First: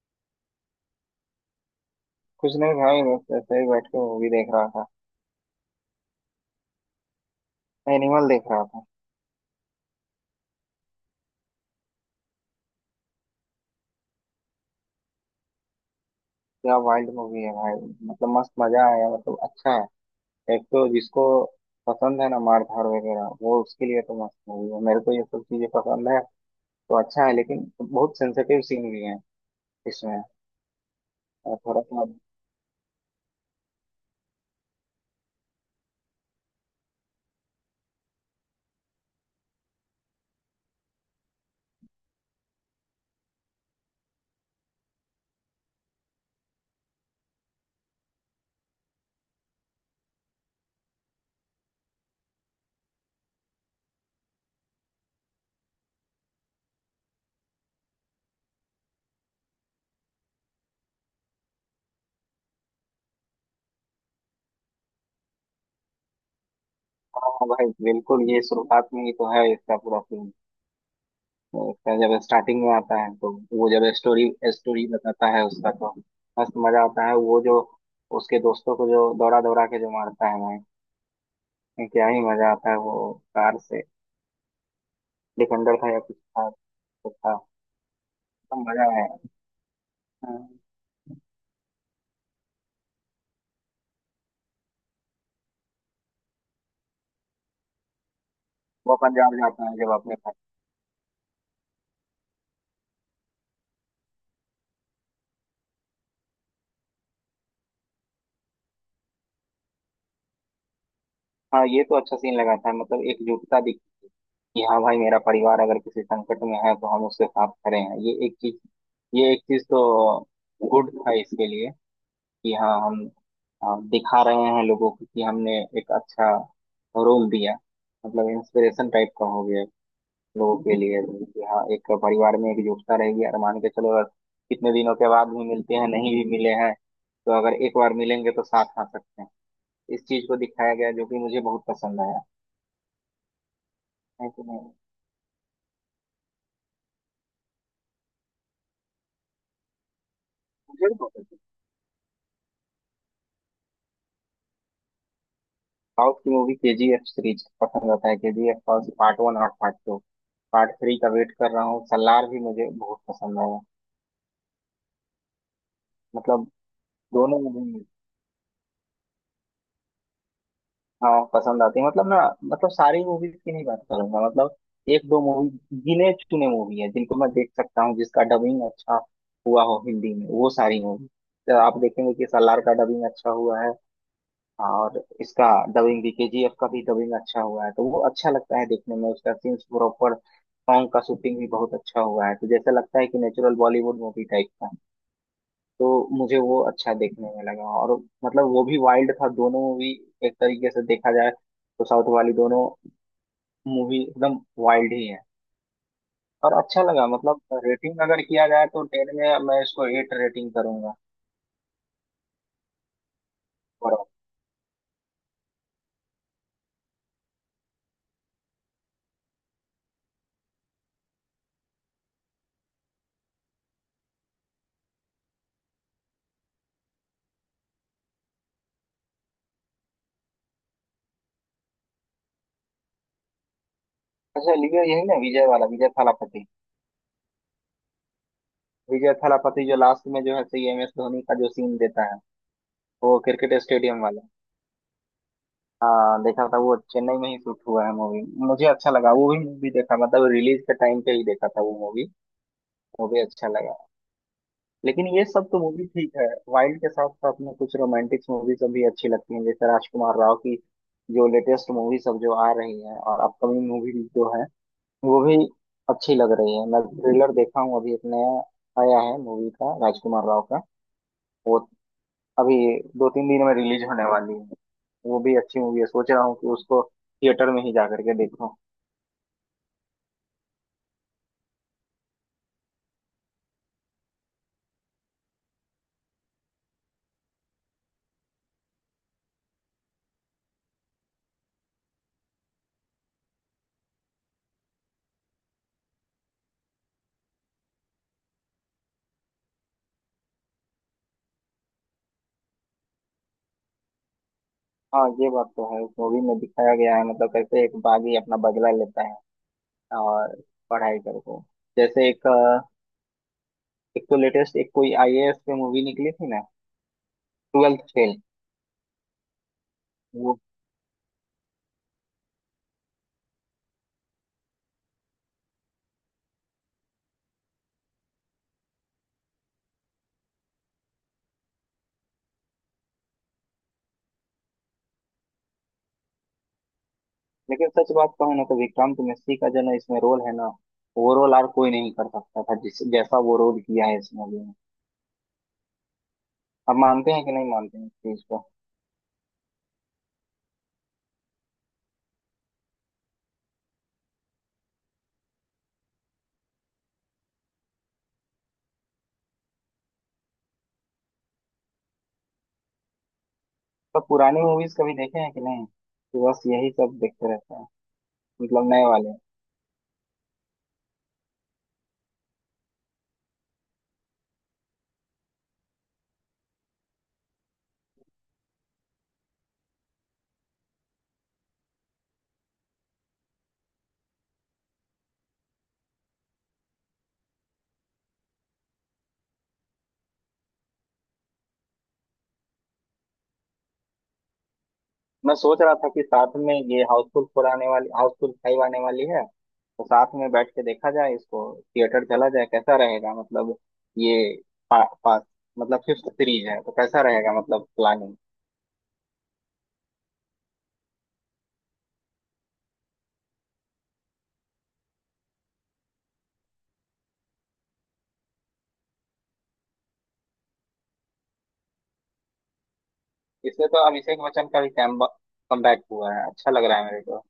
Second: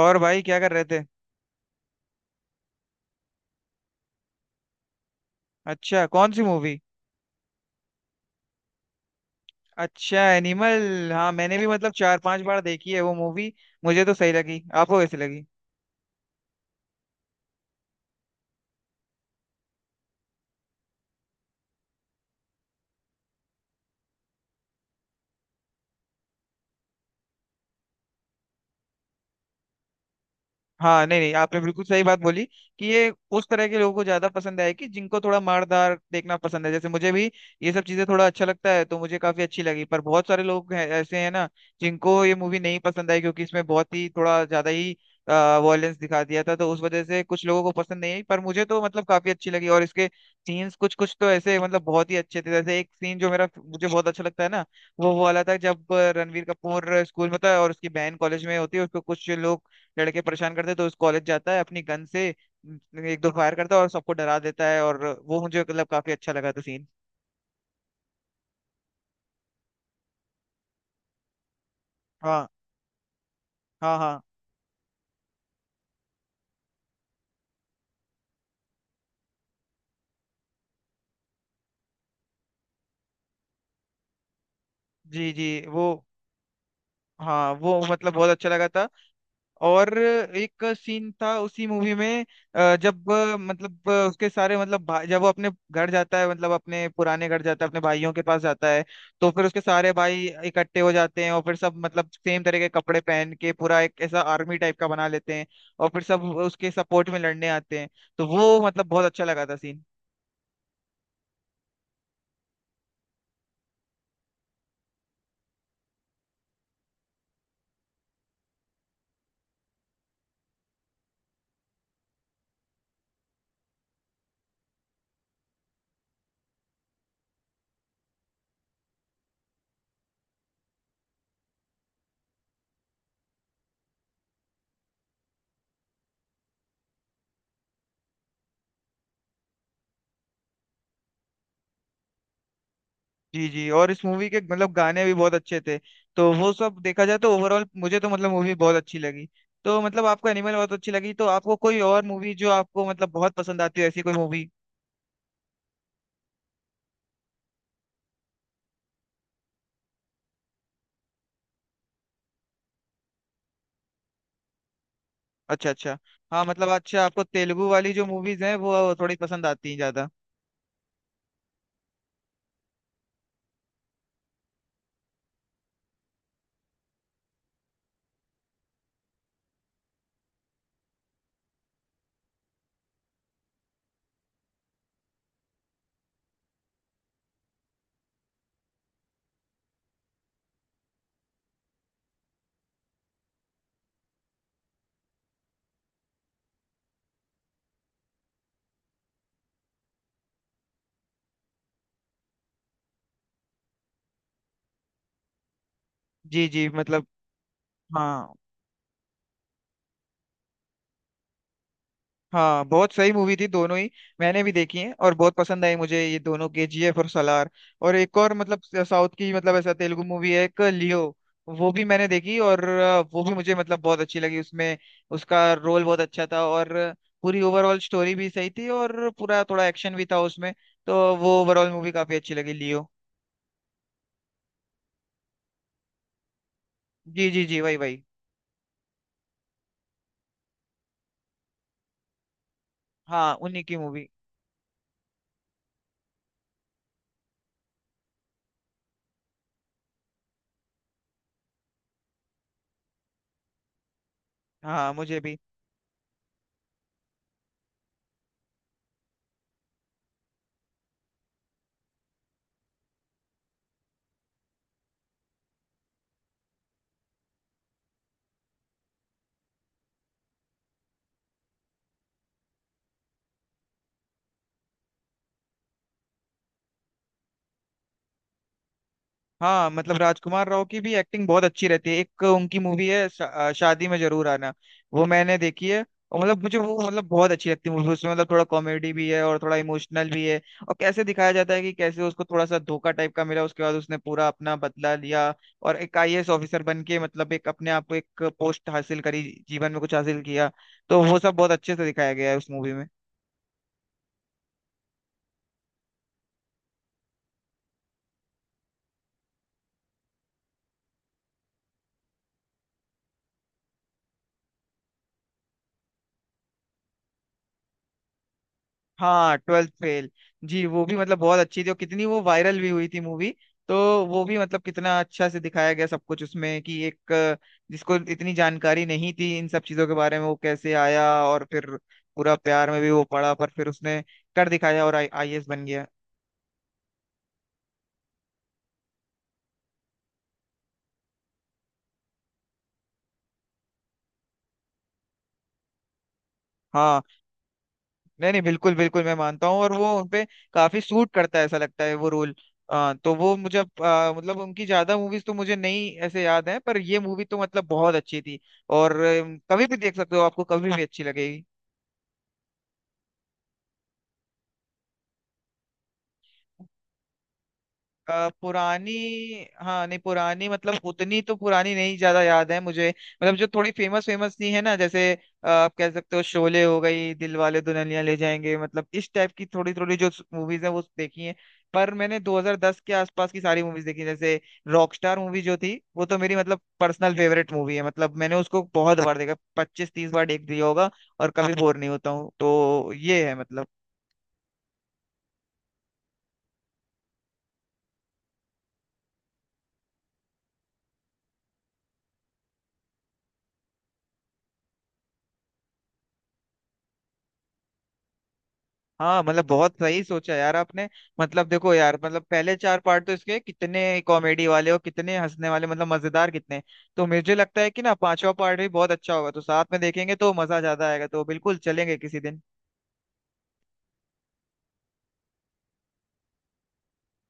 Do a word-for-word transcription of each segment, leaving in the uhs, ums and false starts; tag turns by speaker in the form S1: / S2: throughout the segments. S1: और भाई क्या कर रहे थे।
S2: कुछ नहीं भाई, बस ऐसे ही बैठ के मूवी देख रहा था।
S1: अच्छा, कौन सी मूवी।
S2: एनिमल देख रहा था।
S1: अच्छा, एनिमल। हाँ मैंने भी मतलब चार पांच बार देखी है वो मूवी। मुझे तो सही लगी, आपको कैसी लगी।
S2: क्या वाइल्ड मूवी है भाई! मतलब मस्त मजा आया, मतलब अच्छा है। एक तो जिसको पसंद है ना मार धाड़ वगैरह, वो उसके लिए तो मस्त मूवी है। मेरे को ये सब चीजें पसंद है तो अच्छा है, लेकिन बहुत सेंसिटिव सीन भी है इसमें।
S1: हाँ, नहीं नहीं
S2: और
S1: आपने
S2: थोड़ा
S1: बिल्कुल सही
S2: सा।
S1: बात बोली कि ये उस तरह के लोगों को ज्यादा पसंद है कि जिनको थोड़ा मारदार देखना पसंद है, जैसे मुझे भी ये सब चीजें थोड़ा अच्छा लगता है तो मुझे काफी अच्छी लगी। पर बहुत सारे लोग हैं, ऐसे हैं ना, जिनको ये मूवी नहीं पसंद आई क्योंकि इसमें बहुत ही थोड़ा ज्यादा ही वॉयलेंस दिखा दिया था, तो उस वजह से कुछ लोगों को पसंद नहीं आई। पर मुझे तो मतलब काफी अच्छी लगी और इसके सीन्स कुछ कुछ तो ऐसे मतलब बहुत ही अच्छे थे। जैसे एक सीन जो मेरा मुझे बहुत अच्छा लगता है ना, वो वो वाला था जब रणवीर कपूर स्कूल में था और उसकी बहन कॉलेज में होती है, उसको कुछ लोग लड़के परेशान करते, तो उस कॉलेज जाता है अपनी गन से एक दो फायर करता है और सबको डरा देता है। और वो मुझे मतलब काफी अच्छा लगा था सीन।
S2: हाँ भाई बिल्कुल, ये शुरुआत में ही तो है इसका पूरा। उसका जब
S1: हाँ
S2: स्टार्टिंग में आता है, तो वो जब
S1: हाँ हाँ।
S2: स्टोरी स्टोरी बताता है उसका, तो मस्त मजा आता है। वो जो उसके दोस्तों को जो दौड़ा दौड़ा के जो मारता है भाई, क्या ही मजा आता है! वो कार से,
S1: जी जी।
S2: डिफेंडर
S1: वो
S2: था या कुछ था, कुछ था।
S1: हाँ, वो मतलब बहुत अच्छा
S2: तो
S1: लगा
S2: मजा
S1: था।
S2: आया।
S1: और
S2: हाँ,
S1: एक सीन था उसी मूवी में। अ, जब अ, मतलब अ, उसके सारे मतलब भा- जब वो अपने घर जाता है, मतलब अपने पुराने घर जाता है, अपने भाइयों के पास जाता है,
S2: वो
S1: तो
S2: पंजाब
S1: फिर उसके
S2: जाता है
S1: सारे
S2: जब अपने
S1: भाई
S2: घर।
S1: इकट्ठे हो जाते हैं और फिर सब मतलब सेम तरह के कपड़े पहन के पूरा एक ऐसा आर्मी टाइप का बना लेते हैं और फिर सब उसके सपोर्ट में लड़ने आते हैं। तो वो मतलब बहुत अच्छा लगा था सीन।
S2: हाँ ये तो अच्छा सीन लगा था, मतलब एकजुटता दिखी कि हाँ भाई, मेरा परिवार अगर किसी संकट में है तो हम उसके साथ खड़े हैं। ये एक चीज, ये एक चीज तो गुड था इसके लिए। कि हाँ हम अ, दिखा रहे हैं लोगों को कि हमने एक अच्छा रोल दिया, मतलब इंस्पिरेशन टाइप का हो गया लोगों के लिए। कि हाँ एक परिवार में एकजुटता रहेगी, और मान के चलो, अगर कितने दिनों के बाद भी मिलते हैं, नहीं भी मिले हैं, तो अगर एक बार मिलेंगे तो साथ आ सकते हैं। इस चीज को दिखाया गया जो कि मुझे बहुत पसंद आया।
S1: जी जी। और इस मूवी
S2: है
S1: के
S2: कि नहीं।
S1: मतलब गाने भी बहुत अच्छे थे। तो वो सब देखा जाए तो ओवरऑल मुझे तो मतलब मूवी बहुत अच्छी लगी। तो मतलब आपको एनिमल बहुत
S2: मुझे
S1: अच्छी
S2: भी
S1: लगी,
S2: बहुत
S1: तो
S2: पसंद
S1: आपको कोई और मूवी जो आपको मतलब बहुत पसंद आती है, ऐसी कोई मूवी।
S2: साउथ की movie. K G F series पसंद आता है, K G F part one और पार्ट टू। पार्ट थ्री का वेट कर रहा हूँ। सलार भी मुझे बहुत पसंद आया,
S1: अच्छा अच्छा। हाँ
S2: मतलब
S1: मतलब अच्छा, आपको
S2: दोनों
S1: तेलुगु
S2: मूवी।
S1: वाली जो मूवीज हैं वो थोड़ी पसंद आती हैं ज्यादा।
S2: हाँ पसंद आती है, मतलब ना, मतलब सारी मूवीज की नहीं बात करूंगा, मतलब एक दो मूवी, गिने चुने मूवी है जिनको मैं देख सकता हूँ, जिसका डबिंग अच्छा हुआ हो हिंदी में। वो सारी मूवी, तो आप देखेंगे कि सलार का डबिंग अच्छा हुआ है, और इसका डबिंग भी, केजीएफ का भी डबिंग अच्छा हुआ है, तो वो अच्छा लगता है देखने में, उसका सीन्स प्रॉपर, सॉन्ग का शूटिंग भी बहुत अच्छा हुआ है। तो जैसा लगता है कि नेचुरल बॉलीवुड मूवी टाइप का। तो मुझे वो अच्छा देखने में लगा, और मतलब वो भी वाइल्ड था दोनों मूवी, एक तरीके से देखा जाए तो साउथ वाली दोनों मूवी एकदम वाइल्ड ही है।
S1: जी
S2: और
S1: जी
S2: अच्छा
S1: मतलब।
S2: लगा, मतलब रेटिंग अगर
S1: हाँ
S2: किया जाए तो टेन में मैं इसको एट रेटिंग करूंगा।
S1: हाँ, बहुत सही मूवी थी दोनों ही।
S2: बराबर।
S1: मैंने भी देखी है और बहुत पसंद आई मुझे ये दोनों, केजीएफ और सलार। और एक और मतलब साउथ की, मतलब ऐसा तेलुगु मूवी है एक, लियो। वो भी मैंने देखी और अ, वो भी मुझे मतलब बहुत अच्छी लगी। उसमें उसका रोल बहुत अच्छा था और पूरी ओवरऑल स्टोरी भी सही थी और पूरा थोड़ा एक्शन भी था उसमें। तो वो ओवरऑल मूवी काफी अच्छी लगी, लियो।
S2: अच्छा, लिया यही ना, विजय वाला, विजय थालापति।
S1: जी जी जी, वही वही।
S2: विजय थालापति जो लास्ट में जो है सही, एम एस धोनी का जो सीन देता है, वो
S1: हाँ
S2: क्रिकेट
S1: उन्हीं की
S2: स्टेडियम
S1: मूवी।
S2: वाला। हाँ देखा था, वो चेन्नई में ही शूट हुआ है मूवी। मुझे अच्छा लगा, वो भी मूवी देखा, मतलब रिलीज के टाइम पे ही देखा था वो मूवी। वो भी अच्छा लगा।
S1: हाँ
S2: लेकिन
S1: मुझे
S2: ये
S1: भी।
S2: सब तो मूवी ठीक है, वाइल्ड के साथ साथ में कुछ रोमांटिक्स मूवीज भी अच्छी लगती हैं, जैसे राजकुमार राव की जो लेटेस्ट मूवी सब जो आ रही है और अपकमिंग मूवी जो है, वो भी अच्छी लग रही है। मैं ट्रेलर देखा हूँ अभी, एक नया आया है मूवी का, राजकुमार राव का। वो अभी दो तीन दिन में रिलीज होने वाली है। वो भी अच्छी मूवी है, सोच रहा हूँ कि उसको थिएटर में ही जा करके देखूँ।
S1: हाँ मतलब राजकुमार राव की भी एक्टिंग बहुत अच्छी रहती है। एक उनकी मूवी है शा, अ, शादी में जरूर आना, वो मैंने देखी है। और मतलब मुझे वो मतलब बहुत अच्छी लगती है मूवी। उसमें मतलब थोड़ा कॉमेडी भी है और थोड़ा इमोशनल भी है और कैसे दिखाया जाता है कि कैसे उसको थोड़ा सा धोखा टाइप का मिला, उसके बाद उसने पूरा अपना बदला लिया और एक आईएएस ऑफिसर बन के मतलब एक अपने आप को एक पोस्ट हासिल करी, जीवन में कुछ हासिल किया। तो वो सब बहुत अच्छे से दिखाया गया है उस मूवी में।
S2: हाँ ये बात तो है, उस मूवी में दिखाया गया है, मतलब कैसे एक बागी अपना बदला लेता है और पढ़ाई करके, जैसे एक, एक तो लेटेस्ट एक कोई आईएएस पे मूवी निकली थी ना, ट्वेल्थ फेल,
S1: हाँ, ट्वेल्थ फेल।
S2: वो।
S1: जी वो भी मतलब बहुत अच्छी थी और कितनी वो वायरल भी हुई थी मूवी। तो वो भी मतलब कितना अच्छा से दिखाया गया सब कुछ उसमें कि एक अ, जिसको इतनी जानकारी नहीं थी इन सब चीजों के बारे में, वो कैसे आया और फिर पूरा प्यार में भी वो पड़ा, पर फिर उसने कर दिखाया और आई आईएएस बन गया।
S2: लेकिन सच बात कहूं ना, तो विक्रांत मिश्री का जो ना इसमें रोल है ना, वो रोल और कोई नहीं कर सकता था जिस जैसा वो रोल किया है इस मूवी में। अब
S1: हाँ,
S2: मानते हैं कि नहीं मानते हैं इस चीज
S1: नहीं नहीं
S2: को।
S1: बिल्कुल बिल्कुल, मैं मानता हूँ। और वो उनपे काफी सूट करता है, ऐसा लगता है वो रोल। आ, तो वो मुझे अब, अ, मतलब उनकी ज्यादा मूवीज तो मुझे नहीं ऐसे याद है, पर ये मूवी तो मतलब बहुत अच्छी थी। और अ, कभी भी देख सकते हो, आपको कभी भी अच्छी लगेगी।
S2: तो पुरानी मूवीज कभी देखे हैं कि नहीं, तो बस यही सब देखते रहते हैं,
S1: अ,
S2: मतलब नए
S1: पुरानी।
S2: वाले।
S1: हाँ, नहीं पुरानी मतलब उतनी तो पुरानी नहीं ज्यादा याद है मुझे, मतलब जो थोड़ी फेमस फेमस सी है ना, जैसे अ, आप कह सकते हो शोले हो गई, दिलवाले दुल्हनिया ले जाएंगे, मतलब इस टाइप की थोड़ी थोड़ी जो मूवीज है वो देखी है। पर मैंने दो हज़ार दस के आसपास की सारी मूवीज देखी, जैसे रॉकस्टार मूवी जो थी, वो तो मेरी मतलब पर्सनल फेवरेट मूवी है। मतलब मैंने उसको बहुत बार देखा, पच्चीस तीस बार देख दिया होगा और कभी बोर नहीं होता हूँ। तो ये है मतलब।
S2: मैं सोच रहा था कि साथ में ये हाउसफुल फोर आने वाली, हाउसफुल फाइव आने वाली है, तो साथ में बैठ के देखा जाए इसको, थिएटर चला जाए, कैसा रहेगा? मतलब ये पा, पा, मतलब फिफ्थ सीरीज है तो कैसा रहेगा, मतलब प्लानिंग।
S1: हाँ मतलब बहुत सही सोचा यार आपने। मतलब देखो यार, मतलब पहले चार पार्ट तो इसके कितने कॉमेडी वाले और कितने हंसने वाले, मतलब मजेदार कितने। तो मुझे लगता है कि ना पांचवा पार्ट भी बहुत अच्छा होगा, तो साथ में देखेंगे तो मजा ज्यादा आएगा। तो बिल्कुल चलेंगे किसी दिन।
S2: इसमें तो अभिषेक बच्चन का भी कैम कमबैक हुआ है, अच्छा लग रहा है मेरे को।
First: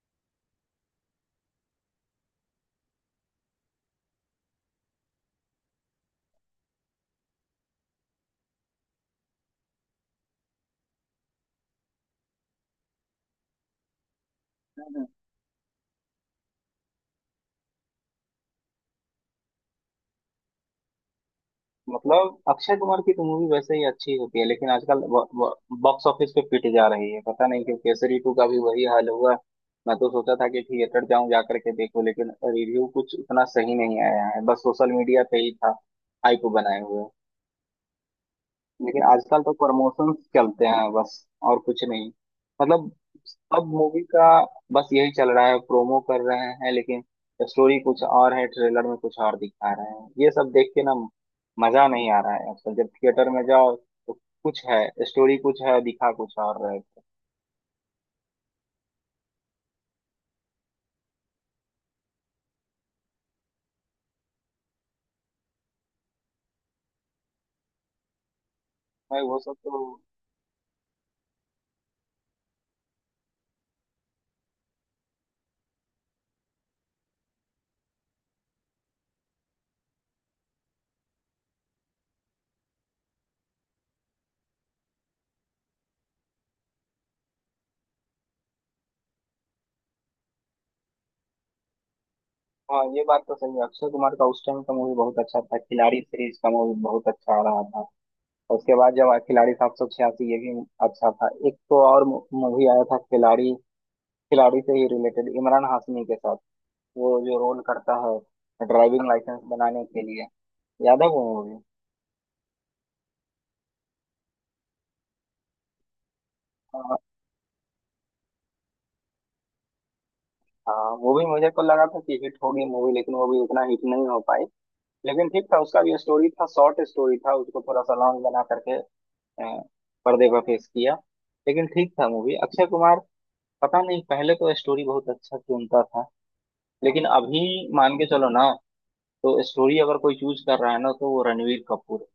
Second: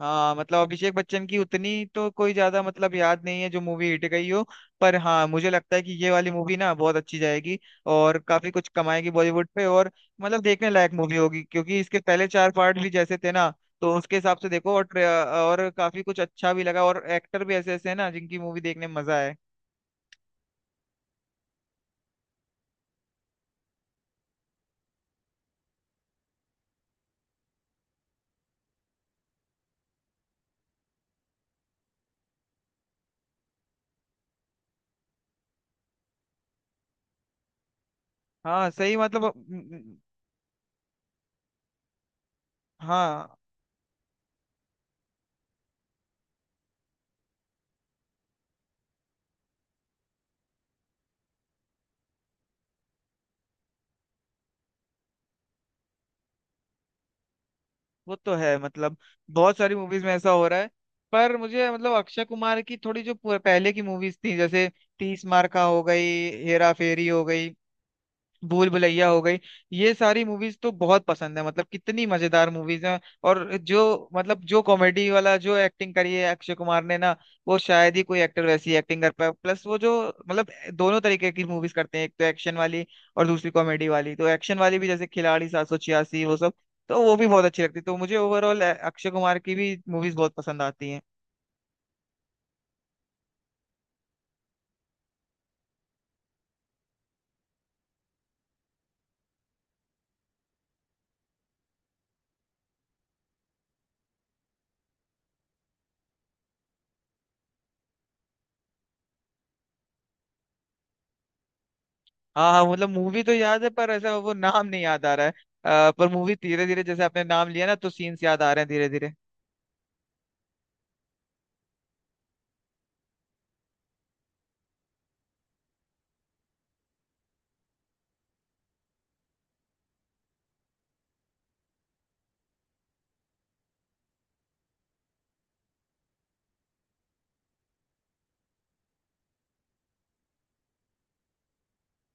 S1: हाँ मतलब अभिषेक बच्चन की उतनी तो कोई ज्यादा मतलब याद नहीं है जो मूवी हिट गई हो, पर हाँ मुझे लगता है कि ये वाली मूवी ना बहुत अच्छी जाएगी और काफी कुछ कमाएगी बॉलीवुड पे। और मतलब देखने लायक मूवी होगी क्योंकि इसके पहले चार पार्ट भी जैसे थे ना, तो उसके हिसाब से देखो। और ट्रे-
S2: हम्म।
S1: और काफी कुछ अच्छा भी लगा और एक्टर भी ऐसे ऐसे हैं ना जिनकी मूवी देखने में मजा आए।
S2: मतलब अक्षय कुमार की तो मूवी वैसे ही अच्छी होती है, लेकिन आजकल बॉक्स ऑफिस पे पिट जा रही है, पता नहीं क्यों। केसरी टू का भी वही हाल हुआ। मैं तो सोचा था कि थिएटर जाऊं, जा करके देखूं, लेकिन रिव्यू कुछ इतना सही नहीं आया है, बस सोशल मीडिया पे ही था हाइप बनाए हुए।
S1: हाँ सही
S2: लेकिन
S1: मतलब
S2: आजकल तो
S1: म- म-
S2: प्रमोशंस चलते हैं बस, और कुछ नहीं, मतलब
S1: हाँ
S2: सब मूवी का बस यही चल रहा है, प्रोमो कर रहे हैं, लेकिन स्टोरी कुछ और है, ट्रेलर में कुछ और दिखा रहे हैं। ये सब देख के ना मजा नहीं आ रहा है आजकल, जब थिएटर में जाओ तो कुछ है स्टोरी, कुछ है, दिखा कुछ और रहे थे।
S1: वो तो है मतलब। बहुत सारी मूवीज में ऐसा हो रहा है। पर मुझे मतलब अक्षय कुमार की थोड़ी जो पु- पहले की मूवीज थी, जैसे तीस मार का हो गई, हेरा फेरी हो गई, भूल भुलैया हो
S2: भाई
S1: गई,
S2: वो सब तो।
S1: ये सारी मूवीज तो बहुत पसंद है। मतलब कितनी मजेदार मूवीज हैं। और जो मतलब जो कॉमेडी वाला जो एक्टिंग करी है अक्षय कुमार ने ना, वो शायद ही कोई एक्टर वैसी एक्टिंग कर पाए। प्लस वो जो मतलब दोनों तरीके की मूवीज करते हैं, एक तो एक्शन वाली और दूसरी कॉमेडी वाली। तो एक्शन वाली भी जैसे खिलाड़ी सात सौ छियासी वो सब, तो वो भी बहुत अच्छी लगती है। तो मुझे ओवरऑल अक्षय कुमार की भी मूवीज बहुत पसंद आती हैं।
S2: हाँ ये बात तो सही है, अक्षय कुमार का उस टाइम का मूवी बहुत अच्छा था, खिलाड़ी सीरीज का मूवी बहुत अच्छा आ रहा था। उसके बाद जब आया खिलाड़ी सात सौ छियासी, ये भी अच्छा था। एक तो और मूवी आया था खिलाड़ी, खिलाड़ी से ही रिलेटेड, इमरान हाशमी के साथ। वो जो रोल करता है ड्राइविंग लाइसेंस बनाने के लिए, याद है वो मूवी?
S1: हाँ हाँ मतलब मूवी तो याद है पर ऐसा वो नाम नहीं याद आ रहा है। अ, पर मूवी धीरे धीरे
S2: हाँ।
S1: जैसे आपने नाम लिया ना तो सीन्स याद आ रहे हैं धीरे धीरे।
S2: हाँ, वो भी मुझे को लगा था कि हिट होगी मूवी, लेकिन वो भी उतना हिट नहीं हो पाई। लेकिन ठीक था, उसका भी स्टोरी था, शॉर्ट स्टोरी था, उसको थोड़ा सा लॉन्ग बना करके अ, पर्दे पर पेश किया। लेकिन ठीक था मूवी। अक्षय कुमार, पता नहीं, पहले तो स्टोरी बहुत अच्छा चुनता था लेकिन अभी। मान के चलो ना, तो स्टोरी अगर कोई चूज कर रहा है ना, तो वो रणवीर कपूर है।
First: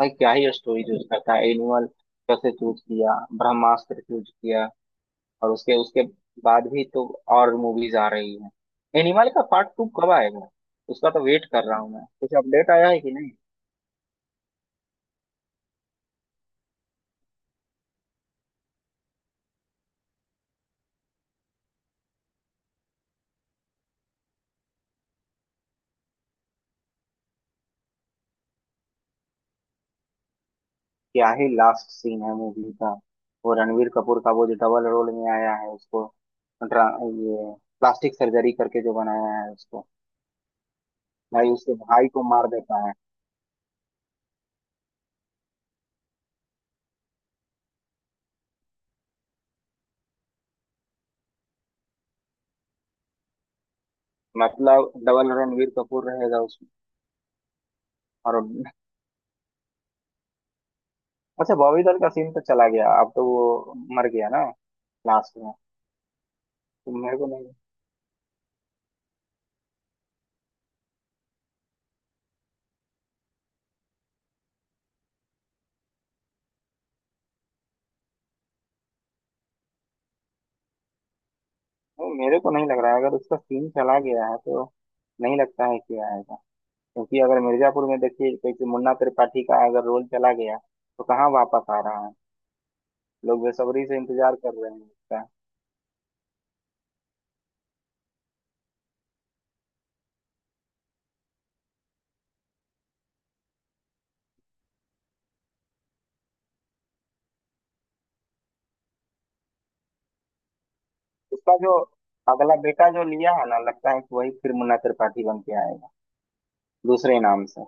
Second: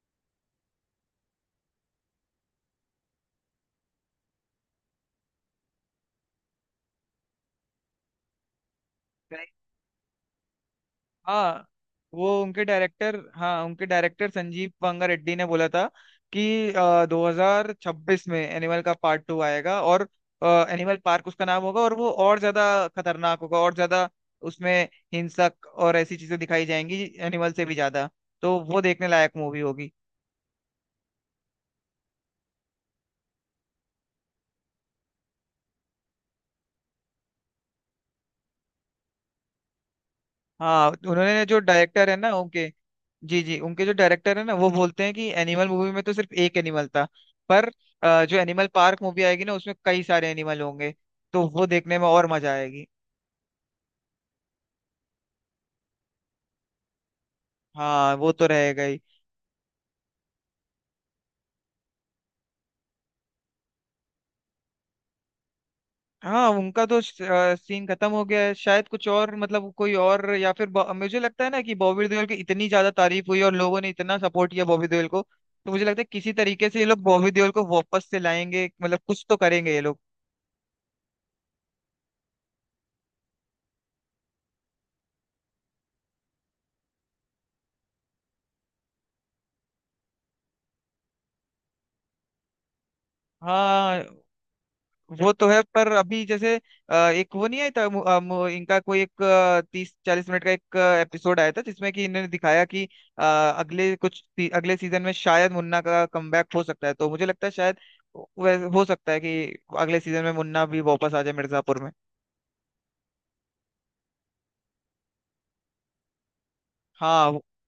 S2: भाई क्या ही स्टोरी चूज करता है! एनिमल कैसे चूज किया, ब्रह्मास्त्र चूज किया, और उसके उसके बाद भी तो और मूवीज आ रही हैं। एनिमल का
S1: नहीं।
S2: पार्ट टू कब आएगा? उसका तो वेट कर
S1: हाँ,
S2: रहा हूँ मैं। कुछ
S1: वो उनके
S2: अपडेट आया है कि
S1: डायरेक्टर,
S2: नहीं?
S1: हाँ उनके डायरेक्टर संजीव पंगा रेड्डी ने बोला था कि अ, दो हज़ार छब्बीस में एनिमल का पार्ट टू आएगा और एनिमल पार्क उसका नाम होगा। और वो और ज्यादा खतरनाक होगा और ज्यादा उसमें हिंसक और ऐसी चीजें दिखाई जाएंगी एनिमल से भी ज्यादा। तो वो देखने लायक मूवी होगी।
S2: क्या ही लास्ट सीन है मूवी का! वो रणवीर कपूर का वो जो डबल रोल में आया है उसको, ड्रा- ये प्लास्टिक सर्जरी करके जो बनाया है उसको,
S1: हाँ उन्होंने
S2: भाई
S1: जो
S2: उसके भाई
S1: डायरेक्टर है
S2: को
S1: ना
S2: मार
S1: उनके,
S2: देता है।
S1: जी जी उनके जो डायरेक्टर है ना वो बोलते हैं कि एनिमल मूवी में तो सिर्फ एक एनिमल था, पर अ, जो एनिमल पार्क मूवी आएगी ना उसमें कई सारे एनिमल होंगे। तो वो देखने में और मजा आएगी।
S2: मतलब डबल रणवीर कपूर रहेगा उसमें।
S1: हाँ वो
S2: और
S1: तो रहेगा ही।
S2: अच्छा, बॉबी दल का सीन तो चला गया, अब तो वो मर गया ना लास्ट में।
S1: हाँ उनका
S2: तो
S1: तो
S2: मेरे को नहीं।
S1: सीन खत्म हो गया है। शायद कुछ और मतलब कोई और या फिर ब- मुझे लगता है ना कि बॉबी देओल की इतनी ज्यादा तारीफ हुई और लोगों ने इतना सपोर्ट किया बॉबी देओल को, तो मुझे लगता है किसी तरीके से ये लोग बॉबी देओल को वापस से लाएंगे, मतलब कुछ तो करेंगे ये लोग।
S2: नहीं, मेरे को नहीं लग रहा है, अगर उसका सीन चला गया है तो नहीं लगता है कि आएगा। क्योंकि अगर मिर्जापुर में देखिए, कोई कोई मुन्ना त्रिपाठी का अगर रोल चला गया, तो कहाँ वापस आ रहा है? लोग बेसब्री से
S1: हाँ
S2: इंतजार कर रहे हैं उसका।
S1: वो तो है, पर अभी जैसे अ, एक वो नहीं आया था, मु- अ, मु- इनका कोई एक तीस चालीस मिनट का एक एपिसोड आया था जिसमें कि इन्होंने दिखाया कि अ, अगले कुछ सी- अगले सीजन में शायद मुन्ना का कमबैक हो सकता है। तो मुझे लगता है शायद वैसे हो सकता है कि अगले सीजन में मुन्ना भी वापस आ जाए
S2: उसका जो
S1: मिर्जापुर में।
S2: अगला बेटा जो लिया है ना, लगता है कि वही फिर मुन्ना त्रिपाठी बन के आएगा दूसरे
S1: हाँ हो-
S2: नाम से।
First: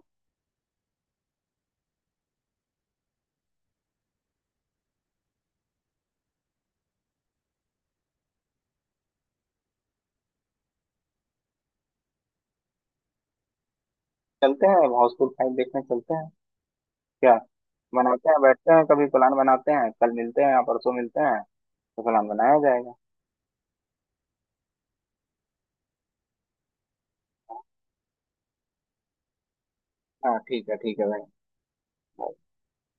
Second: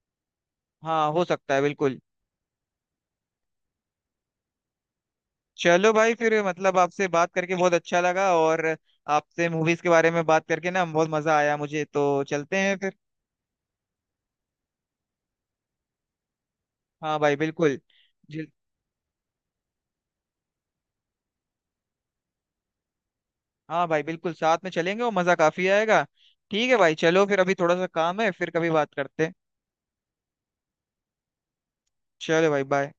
S1: हाँ हो सकता है बिल्कुल। चलो भाई, फिर मतलब आपसे बात करके बहुत अच्छा लगा और आपसे मूवीज के बारे में बात करके ना बहुत मजा आया मुझे। तो चलते हैं फिर।
S2: चलते हैं, हाउसफुल फाइव देखने चलते हैं।
S1: हाँ
S2: क्या
S1: भाई बिल्कुल।
S2: बनाते हैं, बैठते हैं, कभी प्लान बनाते हैं, कल मिलते हैं या परसों मिलते हैं, तो प्लान बनाया जाएगा।
S1: हाँ भाई बिल्कुल, साथ में चलेंगे और मजा काफी आएगा। ठीक है भाई, चलो फिर अभी थोड़ा सा काम है, फिर कभी बात करते हैं।
S2: हाँ ठीक है, ठीक है भाई।
S1: चलो भाई, बाय।